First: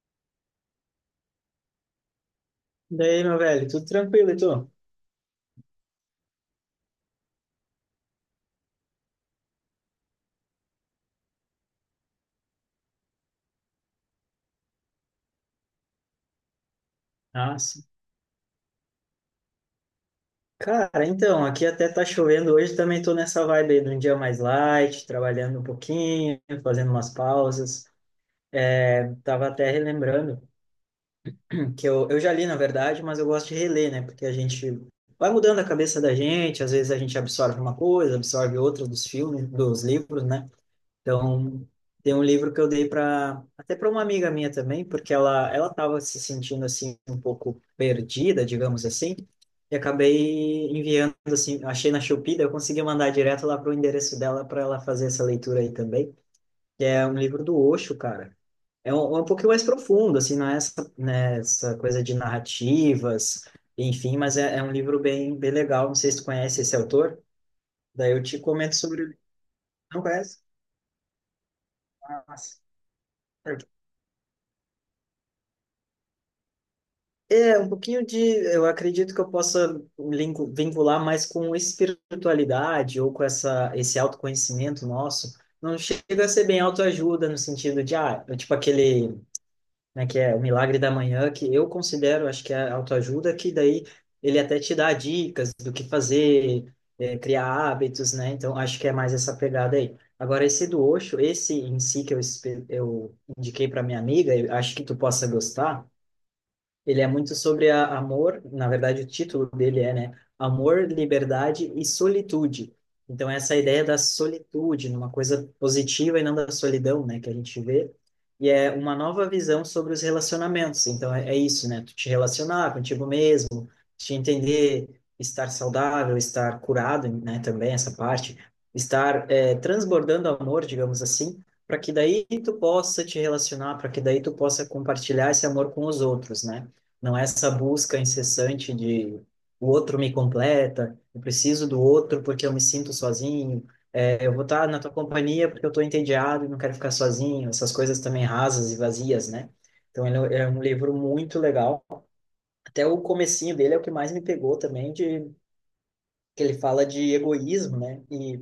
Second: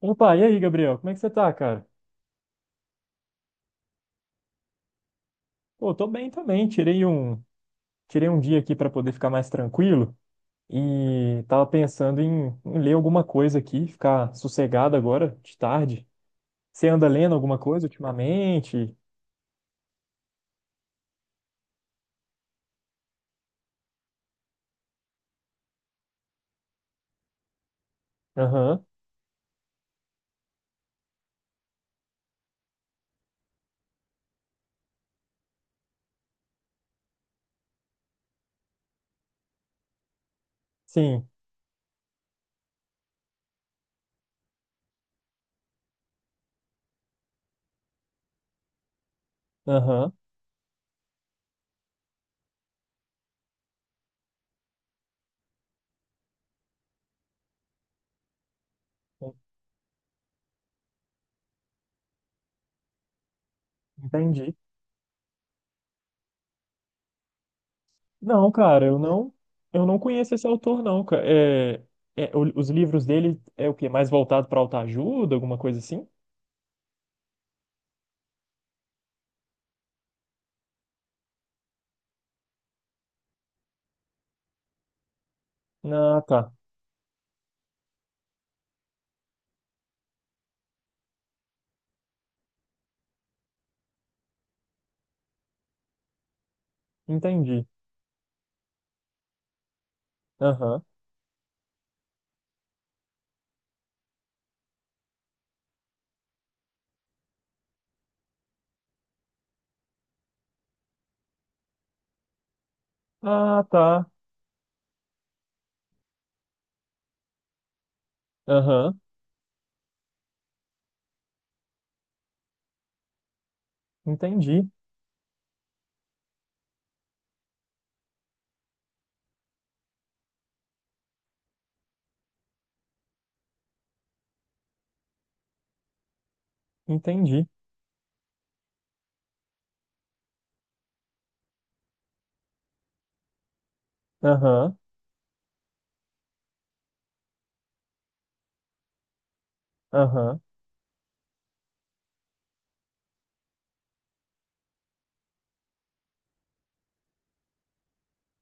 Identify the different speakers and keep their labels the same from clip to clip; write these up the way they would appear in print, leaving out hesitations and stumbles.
Speaker 1: Opa, e aí, Gabriel? Como é que você tá, cara?
Speaker 2: Daí, meu velho, tudo tranquilo, e tu?
Speaker 1: Pô, tô bem também. Tirei um dia aqui pra poder ficar mais tranquilo e tava pensando em ler alguma coisa aqui, ficar sossegado agora, de tarde. Você anda lendo alguma
Speaker 2: Nossa.
Speaker 1: coisa ultimamente?
Speaker 2: Cara, então, aqui até tá chovendo hoje, também tô nessa vibe aí de um dia mais light, trabalhando um pouquinho, fazendo umas pausas.
Speaker 1: Aham,
Speaker 2: Tava até relembrando que eu já li, na verdade, mas eu gosto de reler, né? Porque a gente vai mudando a cabeça da gente, às vezes a gente absorve uma coisa, absorve outra dos filmes, dos livros, né?
Speaker 1: sim,
Speaker 2: Então, tem um livro que eu dei para até para uma amiga minha também, porque ela estava se sentindo assim um pouco perdida, digamos assim, e
Speaker 1: aham,
Speaker 2: acabei enviando assim, achei na Shopee, daí eu consegui mandar direto lá pro endereço dela para ela fazer essa leitura aí também, que é um livro do Osho, cara. É um pouquinho mais profundo, assim, não é essa, né, essa coisa de narrativas, enfim, mas
Speaker 1: entendi.
Speaker 2: é um livro bem, bem legal. Não sei se tu conhece esse autor, daí eu te
Speaker 1: Não,
Speaker 2: comento
Speaker 1: cara,
Speaker 2: sobre.
Speaker 1: eu não
Speaker 2: Não
Speaker 1: conheço
Speaker 2: conhece?
Speaker 1: esse autor, não, cara. É,
Speaker 2: Nossa.
Speaker 1: os livros dele é o quê? Mais voltado pra autoajuda, alguma coisa assim?
Speaker 2: É, um pouquinho de. Eu acredito que eu possa vincular mais com espiritualidade ou com essa, esse autoconhecimento nosso. Não
Speaker 1: Ah,
Speaker 2: chega a ser
Speaker 1: tá,
Speaker 2: bem autoajuda no sentido de, ah, eu, tipo aquele, né, que é o Milagre da Manhã, que eu considero, acho que é autoajuda, que daí ele até te dá dicas do que fazer, criar
Speaker 1: entendi.
Speaker 2: hábitos, né? Então, acho que é mais essa pegada aí. Agora, esse
Speaker 1: Aham.
Speaker 2: do Osho, esse em si que eu, eu indiquei para minha amiga, eu acho que tu possa gostar. Ele é muito sobre a, amor, na verdade o título dele é, né? Amor, liberdade e solitude. Então essa
Speaker 1: Ah,
Speaker 2: ideia da
Speaker 1: tá.
Speaker 2: solitude, numa coisa positiva e não da solidão, né, que a gente vê, e é uma
Speaker 1: Aham.
Speaker 2: nova visão sobre os relacionamentos. Então é isso, né? Tu te relacionar contigo mesmo, de
Speaker 1: Entendi,
Speaker 2: entender estar saudável, estar curado, né, também essa parte, estar transbordando amor, digamos assim, para que daí tu possa te relacionar, para que daí tu possa compartilhar esse amor com os outros, né? Não é
Speaker 1: entendi.
Speaker 2: essa busca incessante de o outro me completa, eu preciso do outro porque eu me sinto sozinho, é, eu vou estar
Speaker 1: Aham,
Speaker 2: na tua companhia porque eu estou entediado e não quero ficar sozinho, essas coisas também rasas e vazias, né? Então ele
Speaker 1: aham,
Speaker 2: é um livro muito legal até o comecinho dele é o que mais me pegou também, de que ele fala de egoísmo, né?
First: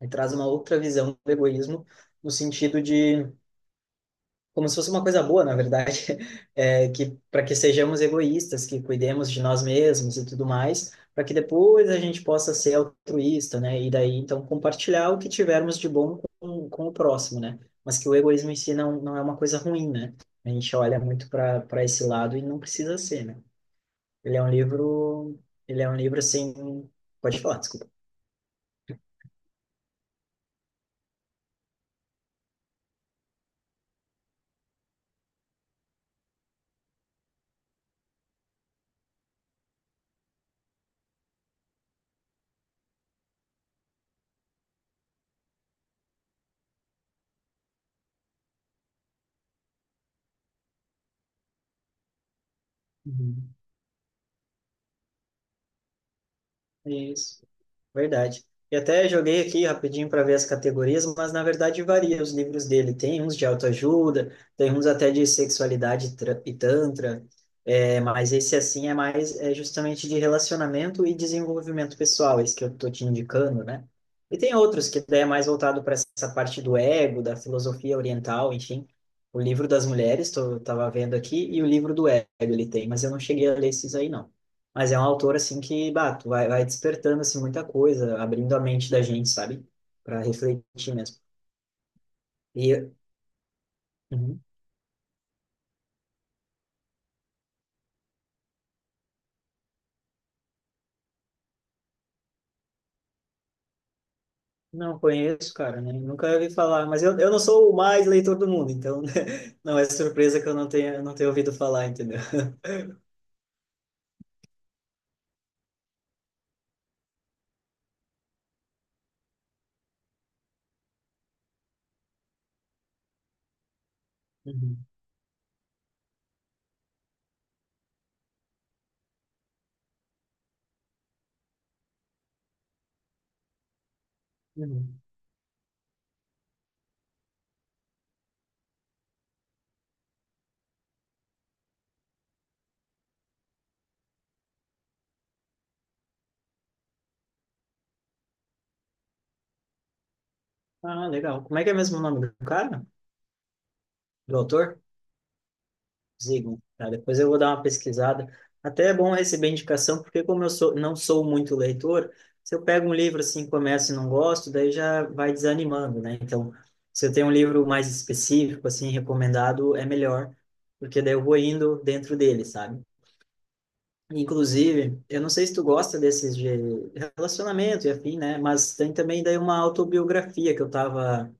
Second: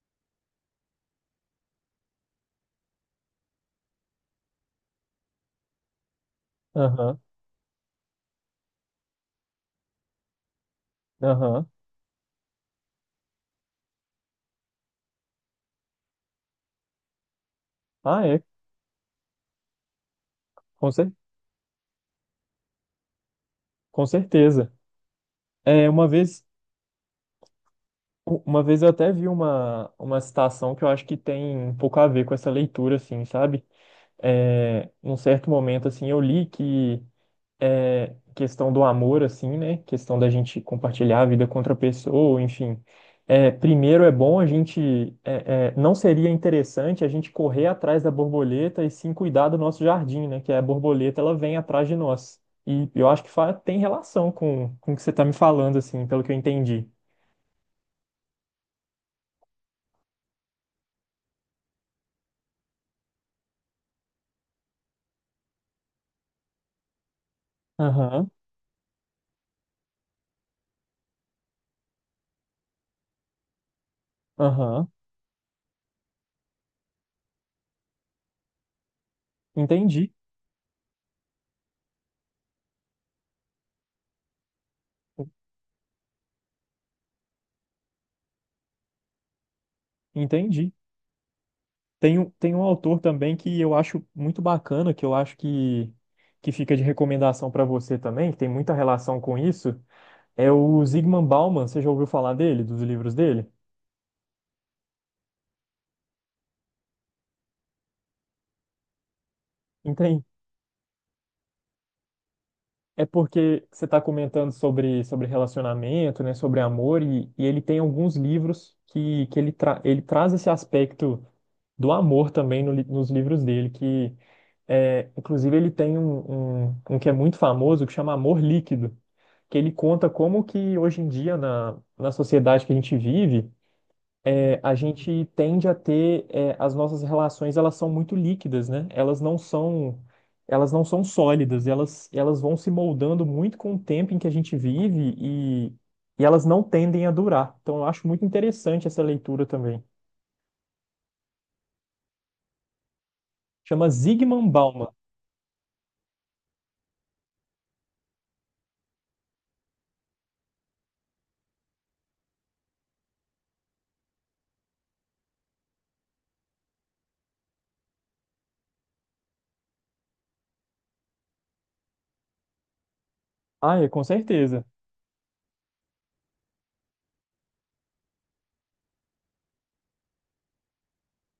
Speaker 2: E traz uma outra visão do egoísmo no sentido de como se fosse uma coisa boa, na verdade, é, que
Speaker 1: aham,
Speaker 2: para que sejamos egoístas, que cuidemos de nós mesmos e tudo mais, para que
Speaker 1: aham.
Speaker 2: depois a gente possa ser altruísta, né? E daí então compartilhar o que tivermos de bom com o próximo, né? Mas que o
Speaker 1: Ah, é,
Speaker 2: egoísmo em si não é uma coisa ruim, né? A gente
Speaker 1: com,
Speaker 2: olha
Speaker 1: cer
Speaker 2: muito para esse lado e não precisa ser, né?
Speaker 1: com
Speaker 2: Ele é um
Speaker 1: certeza.
Speaker 2: livro, ele
Speaker 1: É,
Speaker 2: é um
Speaker 1: uma
Speaker 2: livro
Speaker 1: vez,
Speaker 2: assim, pode falar, desculpa.
Speaker 1: uma vez eu até vi uma citação que eu acho que tem um pouco a ver com essa leitura, assim, sabe? É, num certo momento, assim, eu li que é, questão do amor, assim, né? Questão da gente compartilhar a vida com outra pessoa, enfim. É, primeiro é bom a gente. É, é, não seria interessante a gente correr atrás da borboleta e sim cuidar do nosso jardim, né? Que é a borboleta ela vem atrás de nós. E eu acho que
Speaker 2: Uhum.
Speaker 1: tem relação com o que você está me falando, assim, pelo que eu entendi.
Speaker 2: Isso. Verdade. E até joguei aqui rapidinho para ver as categorias, mas na verdade varia os livros dele. Tem uns de autoajuda, tem uns até de sexualidade e tantra, é,
Speaker 1: Aham,
Speaker 2: mas esse assim é mais é justamente de relacionamento e desenvolvimento pessoal, esse que eu tô te indicando, né? E tem outros
Speaker 1: aham.
Speaker 2: que daí é mais voltado para essa parte do ego, da filosofia oriental, enfim. O livro das
Speaker 1: Entendi,
Speaker 2: mulheres, tava vendo aqui, e o livro do ego ele tem, mas eu não cheguei a ler esses aí, não. Mas é um autor, assim, que, bah, vai despertando, assim, muita coisa, abrindo a mente da gente, sabe? Para
Speaker 1: entendi.
Speaker 2: refletir mesmo.
Speaker 1: Tem um
Speaker 2: E,
Speaker 1: autor também que eu acho muito
Speaker 2: uhum.
Speaker 1: bacana, que eu acho que fica de recomendação para você também, que tem muita relação com isso, é o Zygmunt Bauman. Você já ouviu falar dele, dos livros dele?
Speaker 2: Não conheço, cara, né? Nunca ouvi falar, mas eu não sou o mais leitor do mundo, então não é
Speaker 1: Então,
Speaker 2: surpresa que eu não tenha ouvido falar, entendeu?
Speaker 1: é porque você está comentando sobre, sobre relacionamento, né, sobre amor, e ele tem alguns livros que ele, tra ele traz esse aspecto do amor também no li- nos livros dele, que
Speaker 2: Uhum.
Speaker 1: é, inclusive ele tem um que é muito famoso que chama Amor Líquido, que ele conta como que hoje em dia na sociedade que a gente vive, é, a
Speaker 2: Uhum.
Speaker 1: gente tende a ter, é, as nossas relações, elas são muito líquidas, né? Elas não são sólidas, elas vão se moldando muito com o tempo em que a gente vive e elas não tendem a durar. Então, eu acho muito interessante essa leitura também.
Speaker 2: Ah, legal. Como é que é mesmo o nome do cara?
Speaker 1: Chama
Speaker 2: Do
Speaker 1: Zygmunt
Speaker 2: autor?
Speaker 1: Bauman.
Speaker 2: Zigo, tá? Depois eu vou dar uma pesquisada. Até é bom receber indicação, porque como eu sou, não sou muito leitor, se eu pego um livro assim, começo e não gosto, daí já vai desanimando, né? Então, se eu tenho um livro mais específico, assim, recomendado, é melhor, porque daí eu vou indo dentro dele, sabe?
Speaker 1: Ah, é, com certeza.
Speaker 2: Inclusive, eu não sei se tu gosta desses de relacionamento e afim, né? Mas tem também daí uma autobiografia que eu tava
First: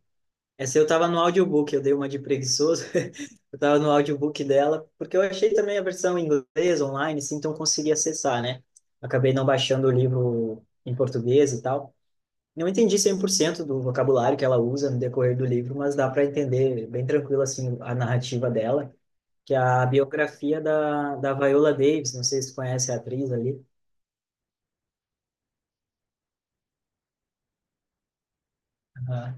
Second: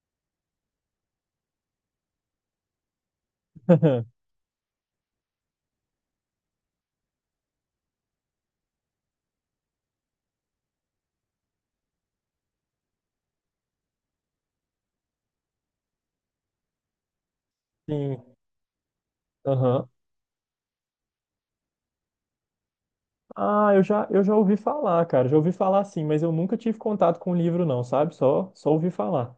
Speaker 2: essa eu tava no audiobook, eu dei uma de preguiçoso. Eu tava no audiobook dela, porque eu achei também a versão em inglês online, assim, então eu consegui acessar, né? Acabei não baixando o livro em português e tal. Não entendi 100% do vocabulário que ela usa no decorrer do livro, mas dá para entender bem tranquilo, assim, a
Speaker 1: Sim.
Speaker 2: narrativa dela, que é a
Speaker 1: Aham.
Speaker 2: biografia da Viola Davis, não sei se tu conhece a atriz ali.
Speaker 1: Ah, eu já ouvi falar, cara. Já ouvi falar sim, mas eu nunca tive contato com o livro, não, sabe? Só ouvi falar.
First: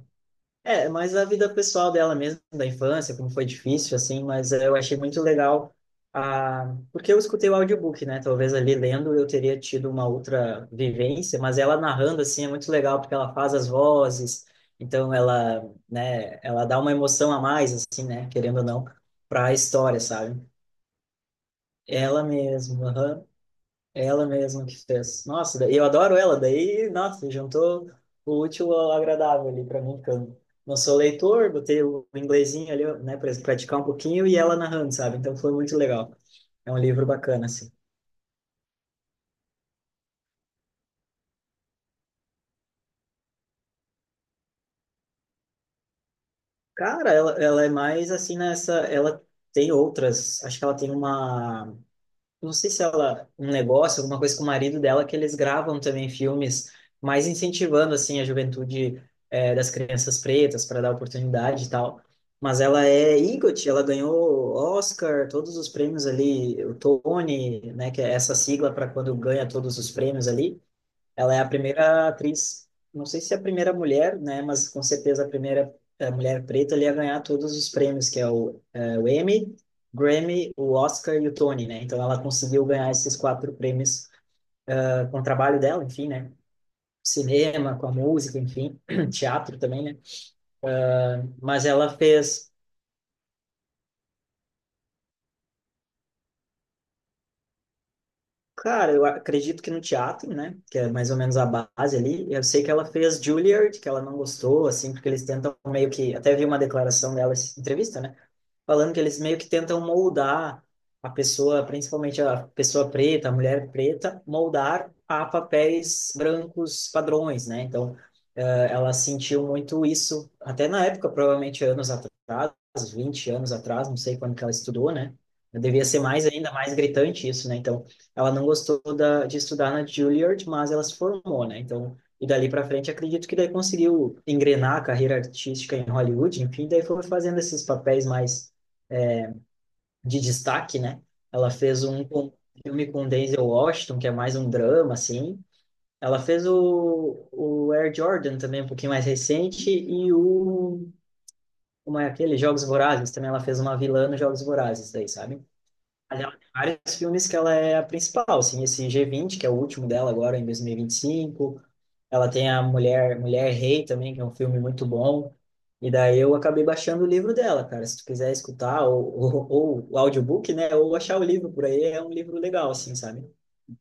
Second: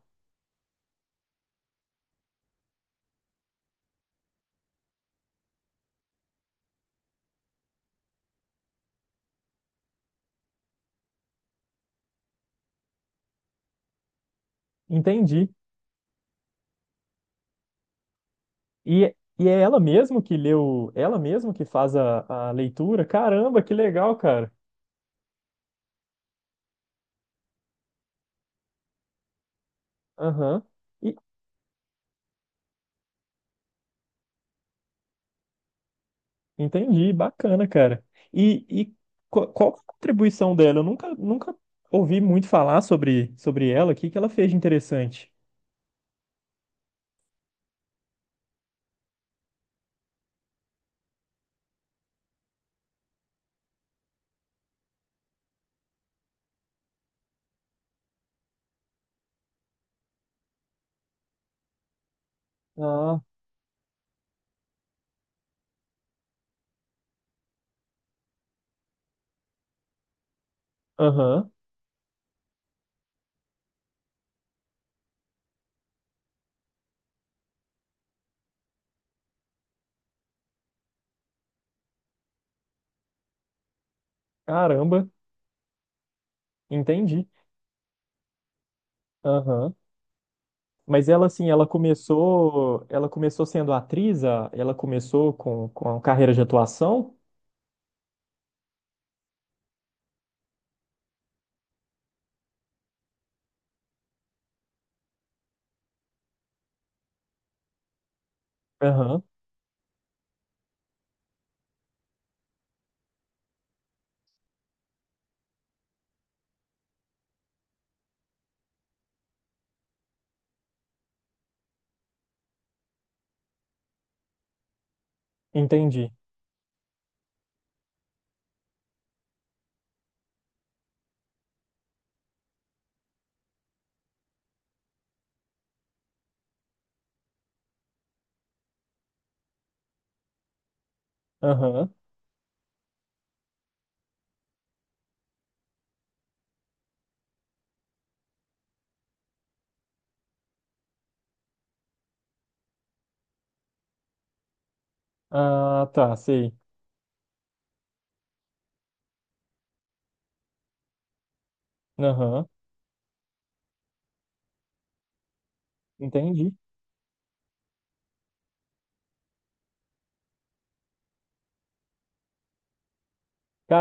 Speaker 2: É, mas a vida pessoal dela mesmo, da infância, como foi difícil, assim, mas eu achei muito legal, a porque eu escutei o audiobook, né? Talvez ali lendo eu teria tido uma outra vivência, mas ela narrando, assim, é muito legal, porque ela faz as vozes, então
Speaker 1: Entendi.
Speaker 2: ela, né, ela dá uma emoção a mais, assim, né? Querendo ou não, para
Speaker 1: E
Speaker 2: a
Speaker 1: é ela
Speaker 2: história,
Speaker 1: mesmo que
Speaker 2: sabe?
Speaker 1: leu, ela mesmo que faz
Speaker 2: Ela
Speaker 1: a leitura?
Speaker 2: mesma,
Speaker 1: Caramba, que legal,
Speaker 2: Ela
Speaker 1: cara.
Speaker 2: mesma que fez. Nossa, daí- eu adoro ela, daí, nossa, juntou o útil ao agradável ali para mim, porque eu
Speaker 1: Aham.
Speaker 2: não sou
Speaker 1: E-
Speaker 2: leitor, botei o inglesinho ali, né, para praticar um pouquinho e ela narrando, sabe? Então foi muito legal. É um livro
Speaker 1: Entendi,
Speaker 2: bacana,
Speaker 1: bacana,
Speaker 2: assim.
Speaker 1: cara. E qual, qual que é a contribuição dela? Eu nunca, nunca ouvi muito falar sobre, sobre ela. O que que ela fez de interessante?
Speaker 2: Cara, ela é mais assim nessa. Ela tem outras. Acho que ela tem uma. Não sei se ela, um negócio, alguma coisa com o marido dela, que eles gravam também filmes, mais incentivando, assim, a juventude das crianças pretas para dar oportunidade e tal. Mas ela é
Speaker 1: Ah,
Speaker 2: EGOT, ela ganhou Oscar, todos os prêmios ali, o Tony, né, que é essa sigla para quando ganha todos os prêmios ali. Ela é a
Speaker 1: aham.
Speaker 2: primeira atriz, não sei se é a primeira mulher, né, mas com certeza a primeira mulher preta ali a ganhar todos os prêmios, que é o o Emmy, Grammy, o Oscar e o Tony, né? Então ela conseguiu ganhar esses quatro prêmios
Speaker 1: Caramba,
Speaker 2: com o trabalho dela, enfim, né?
Speaker 1: entendi.
Speaker 2: Cinema, com a música, enfim, teatro
Speaker 1: Aham.
Speaker 2: também, né?
Speaker 1: Mas ela, assim,
Speaker 2: Mas ela fez,
Speaker 1: ela começou sendo atriz, ela começou com a carreira de atuação?
Speaker 2: cara, eu acredito que no teatro, né? Que é mais ou menos a base ali. Eu sei que ela fez Juilliard, que ela não gostou, assim, porque eles tentam meio que, até vi uma declaração dela, essa entrevista, né? Falando que eles
Speaker 1: Aham,
Speaker 2: meio que tentam moldar a pessoa, principalmente a pessoa preta, a mulher preta, moldar a papéis brancos padrões, né? Então, ela sentiu muito isso, até na época, provavelmente anos atrás, 20 anos atrás, não sei quando que ela estudou, né? Devia ser
Speaker 1: entendi.
Speaker 2: mais ainda mais gritante isso, né? Então, ela não gostou de estudar na Juilliard, mas ela se formou, né? Então, e dali para frente, acredito que daí conseguiu engrenar a carreira artística em Hollywood, enfim, daí foi fazendo esses papéis mais de destaque, né? Ela fez
Speaker 1: Aham.
Speaker 2: um com- Filme com Denzel Washington, que é mais um drama, assim. Ela fez o Air Jordan também, um pouquinho mais recente, e o... Como é aquele? Jogos Vorazes. Também ela fez uma vilã nos Jogos Vorazes, daí, sabe?
Speaker 1: Ah, tá,
Speaker 2: Mas ela tem
Speaker 1: sei.
Speaker 2: vários filmes que ela é a principal, assim, esse G20, que é o último dela agora, em 2025. Ela
Speaker 1: Aham,
Speaker 2: tem a Mulher Rei também, que é um filme muito bom. E daí eu
Speaker 1: entendi.
Speaker 2: acabei baixando o livro dela, cara. Se tu quiser escutar, ou o audiobook, né? Ou achar o livro por aí, é um livro legal, assim, sabe?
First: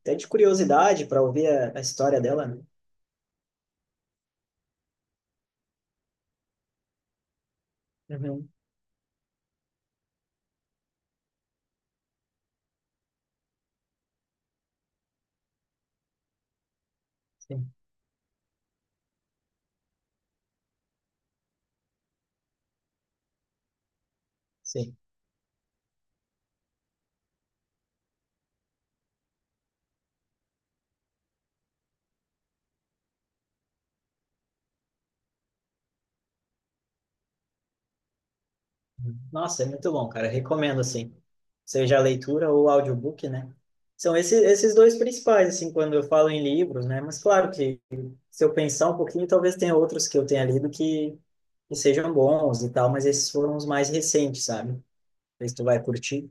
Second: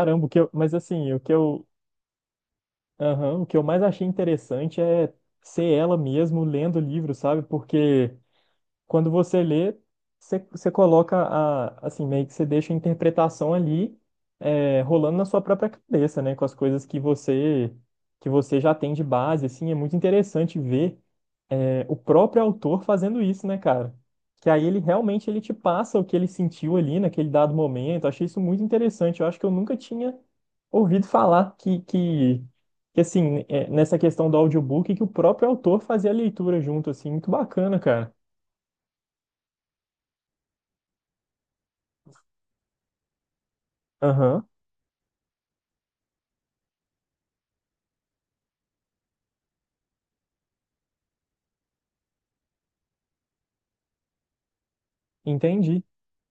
Speaker 2: Até de curiosidade
Speaker 1: o
Speaker 2: para
Speaker 1: que
Speaker 2: ouvir
Speaker 1: eu,
Speaker 2: a história dela, né?
Speaker 1: aham, o que eu mais achei interessante é ser ela mesmo lendo o livro, sabe? Porque
Speaker 2: Uhum,
Speaker 1: quando você lê, você coloca a, assim, meio que você deixa a interpretação ali, é, rolando na sua própria cabeça, né? Com as coisas
Speaker 2: Sim,
Speaker 1: que você já tem de base, assim, é muito interessante ver. É, o próprio autor fazendo isso, né, cara? Que aí
Speaker 2: sim.
Speaker 1: ele te passa o que ele sentiu ali naquele dado momento. Achei isso muito interessante. Eu acho que eu nunca tinha ouvido falar que assim, é, nessa questão do audiobook, que o próprio autor fazia a leitura junto, assim, muito bacana, cara.
Speaker 2: Nossa, é muito bom, cara. Recomendo, assim, seja a leitura ou o audiobook, né? São
Speaker 1: Aham,
Speaker 2: esses dois principais, assim, quando eu falo em livros, né? Mas claro que se eu pensar um pouquinho, talvez tenha outros que eu tenha lido que sejam bons e tal, mas esses foram os mais recentes, sabe? Não sei se tu vai
Speaker 1: entendi.
Speaker 2: curtir.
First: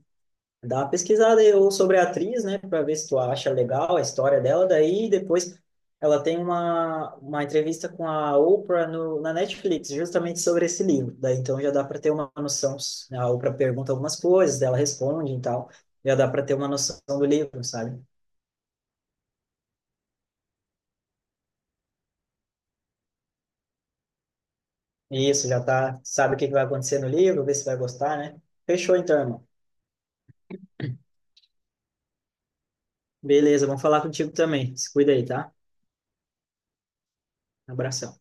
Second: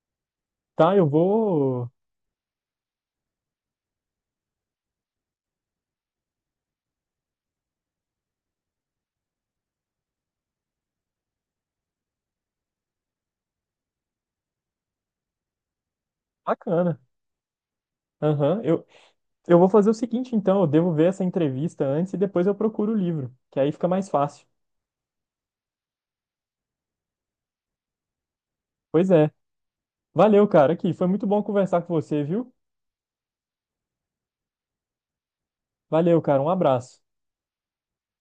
Speaker 2: Dá uma
Speaker 1: Tá, eu
Speaker 2: pesquisada aí ou
Speaker 1: vou.
Speaker 2: sobre a atriz, né, para ver se tu acha legal a história dela. Daí depois ela tem uma entrevista com a Oprah no, na Netflix, justamente sobre esse livro. Daí então já dá para ter uma noção. Né, a Oprah pergunta algumas coisas, ela responde e tal. Já dá para ter uma
Speaker 1: Bacana.
Speaker 2: noção do livro, sabe?
Speaker 1: Aham, eu, eu vou fazer o seguinte, então, eu devo ver essa entrevista antes e depois eu procuro o livro, que aí fica mais fácil.
Speaker 2: E isso, já tá, sabe o que que vai acontecer no livro, vê se vai gostar, né? Fechou
Speaker 1: Pois
Speaker 2: então,
Speaker 1: é.
Speaker 2: irmão.
Speaker 1: Valeu, cara, aqui. Foi muito bom conversar com você, viu?
Speaker 2: Beleza, vamos falar contigo também. Se cuida aí, tá?
Speaker 1: Valeu, cara. Um abraço.
Speaker 2: Abração.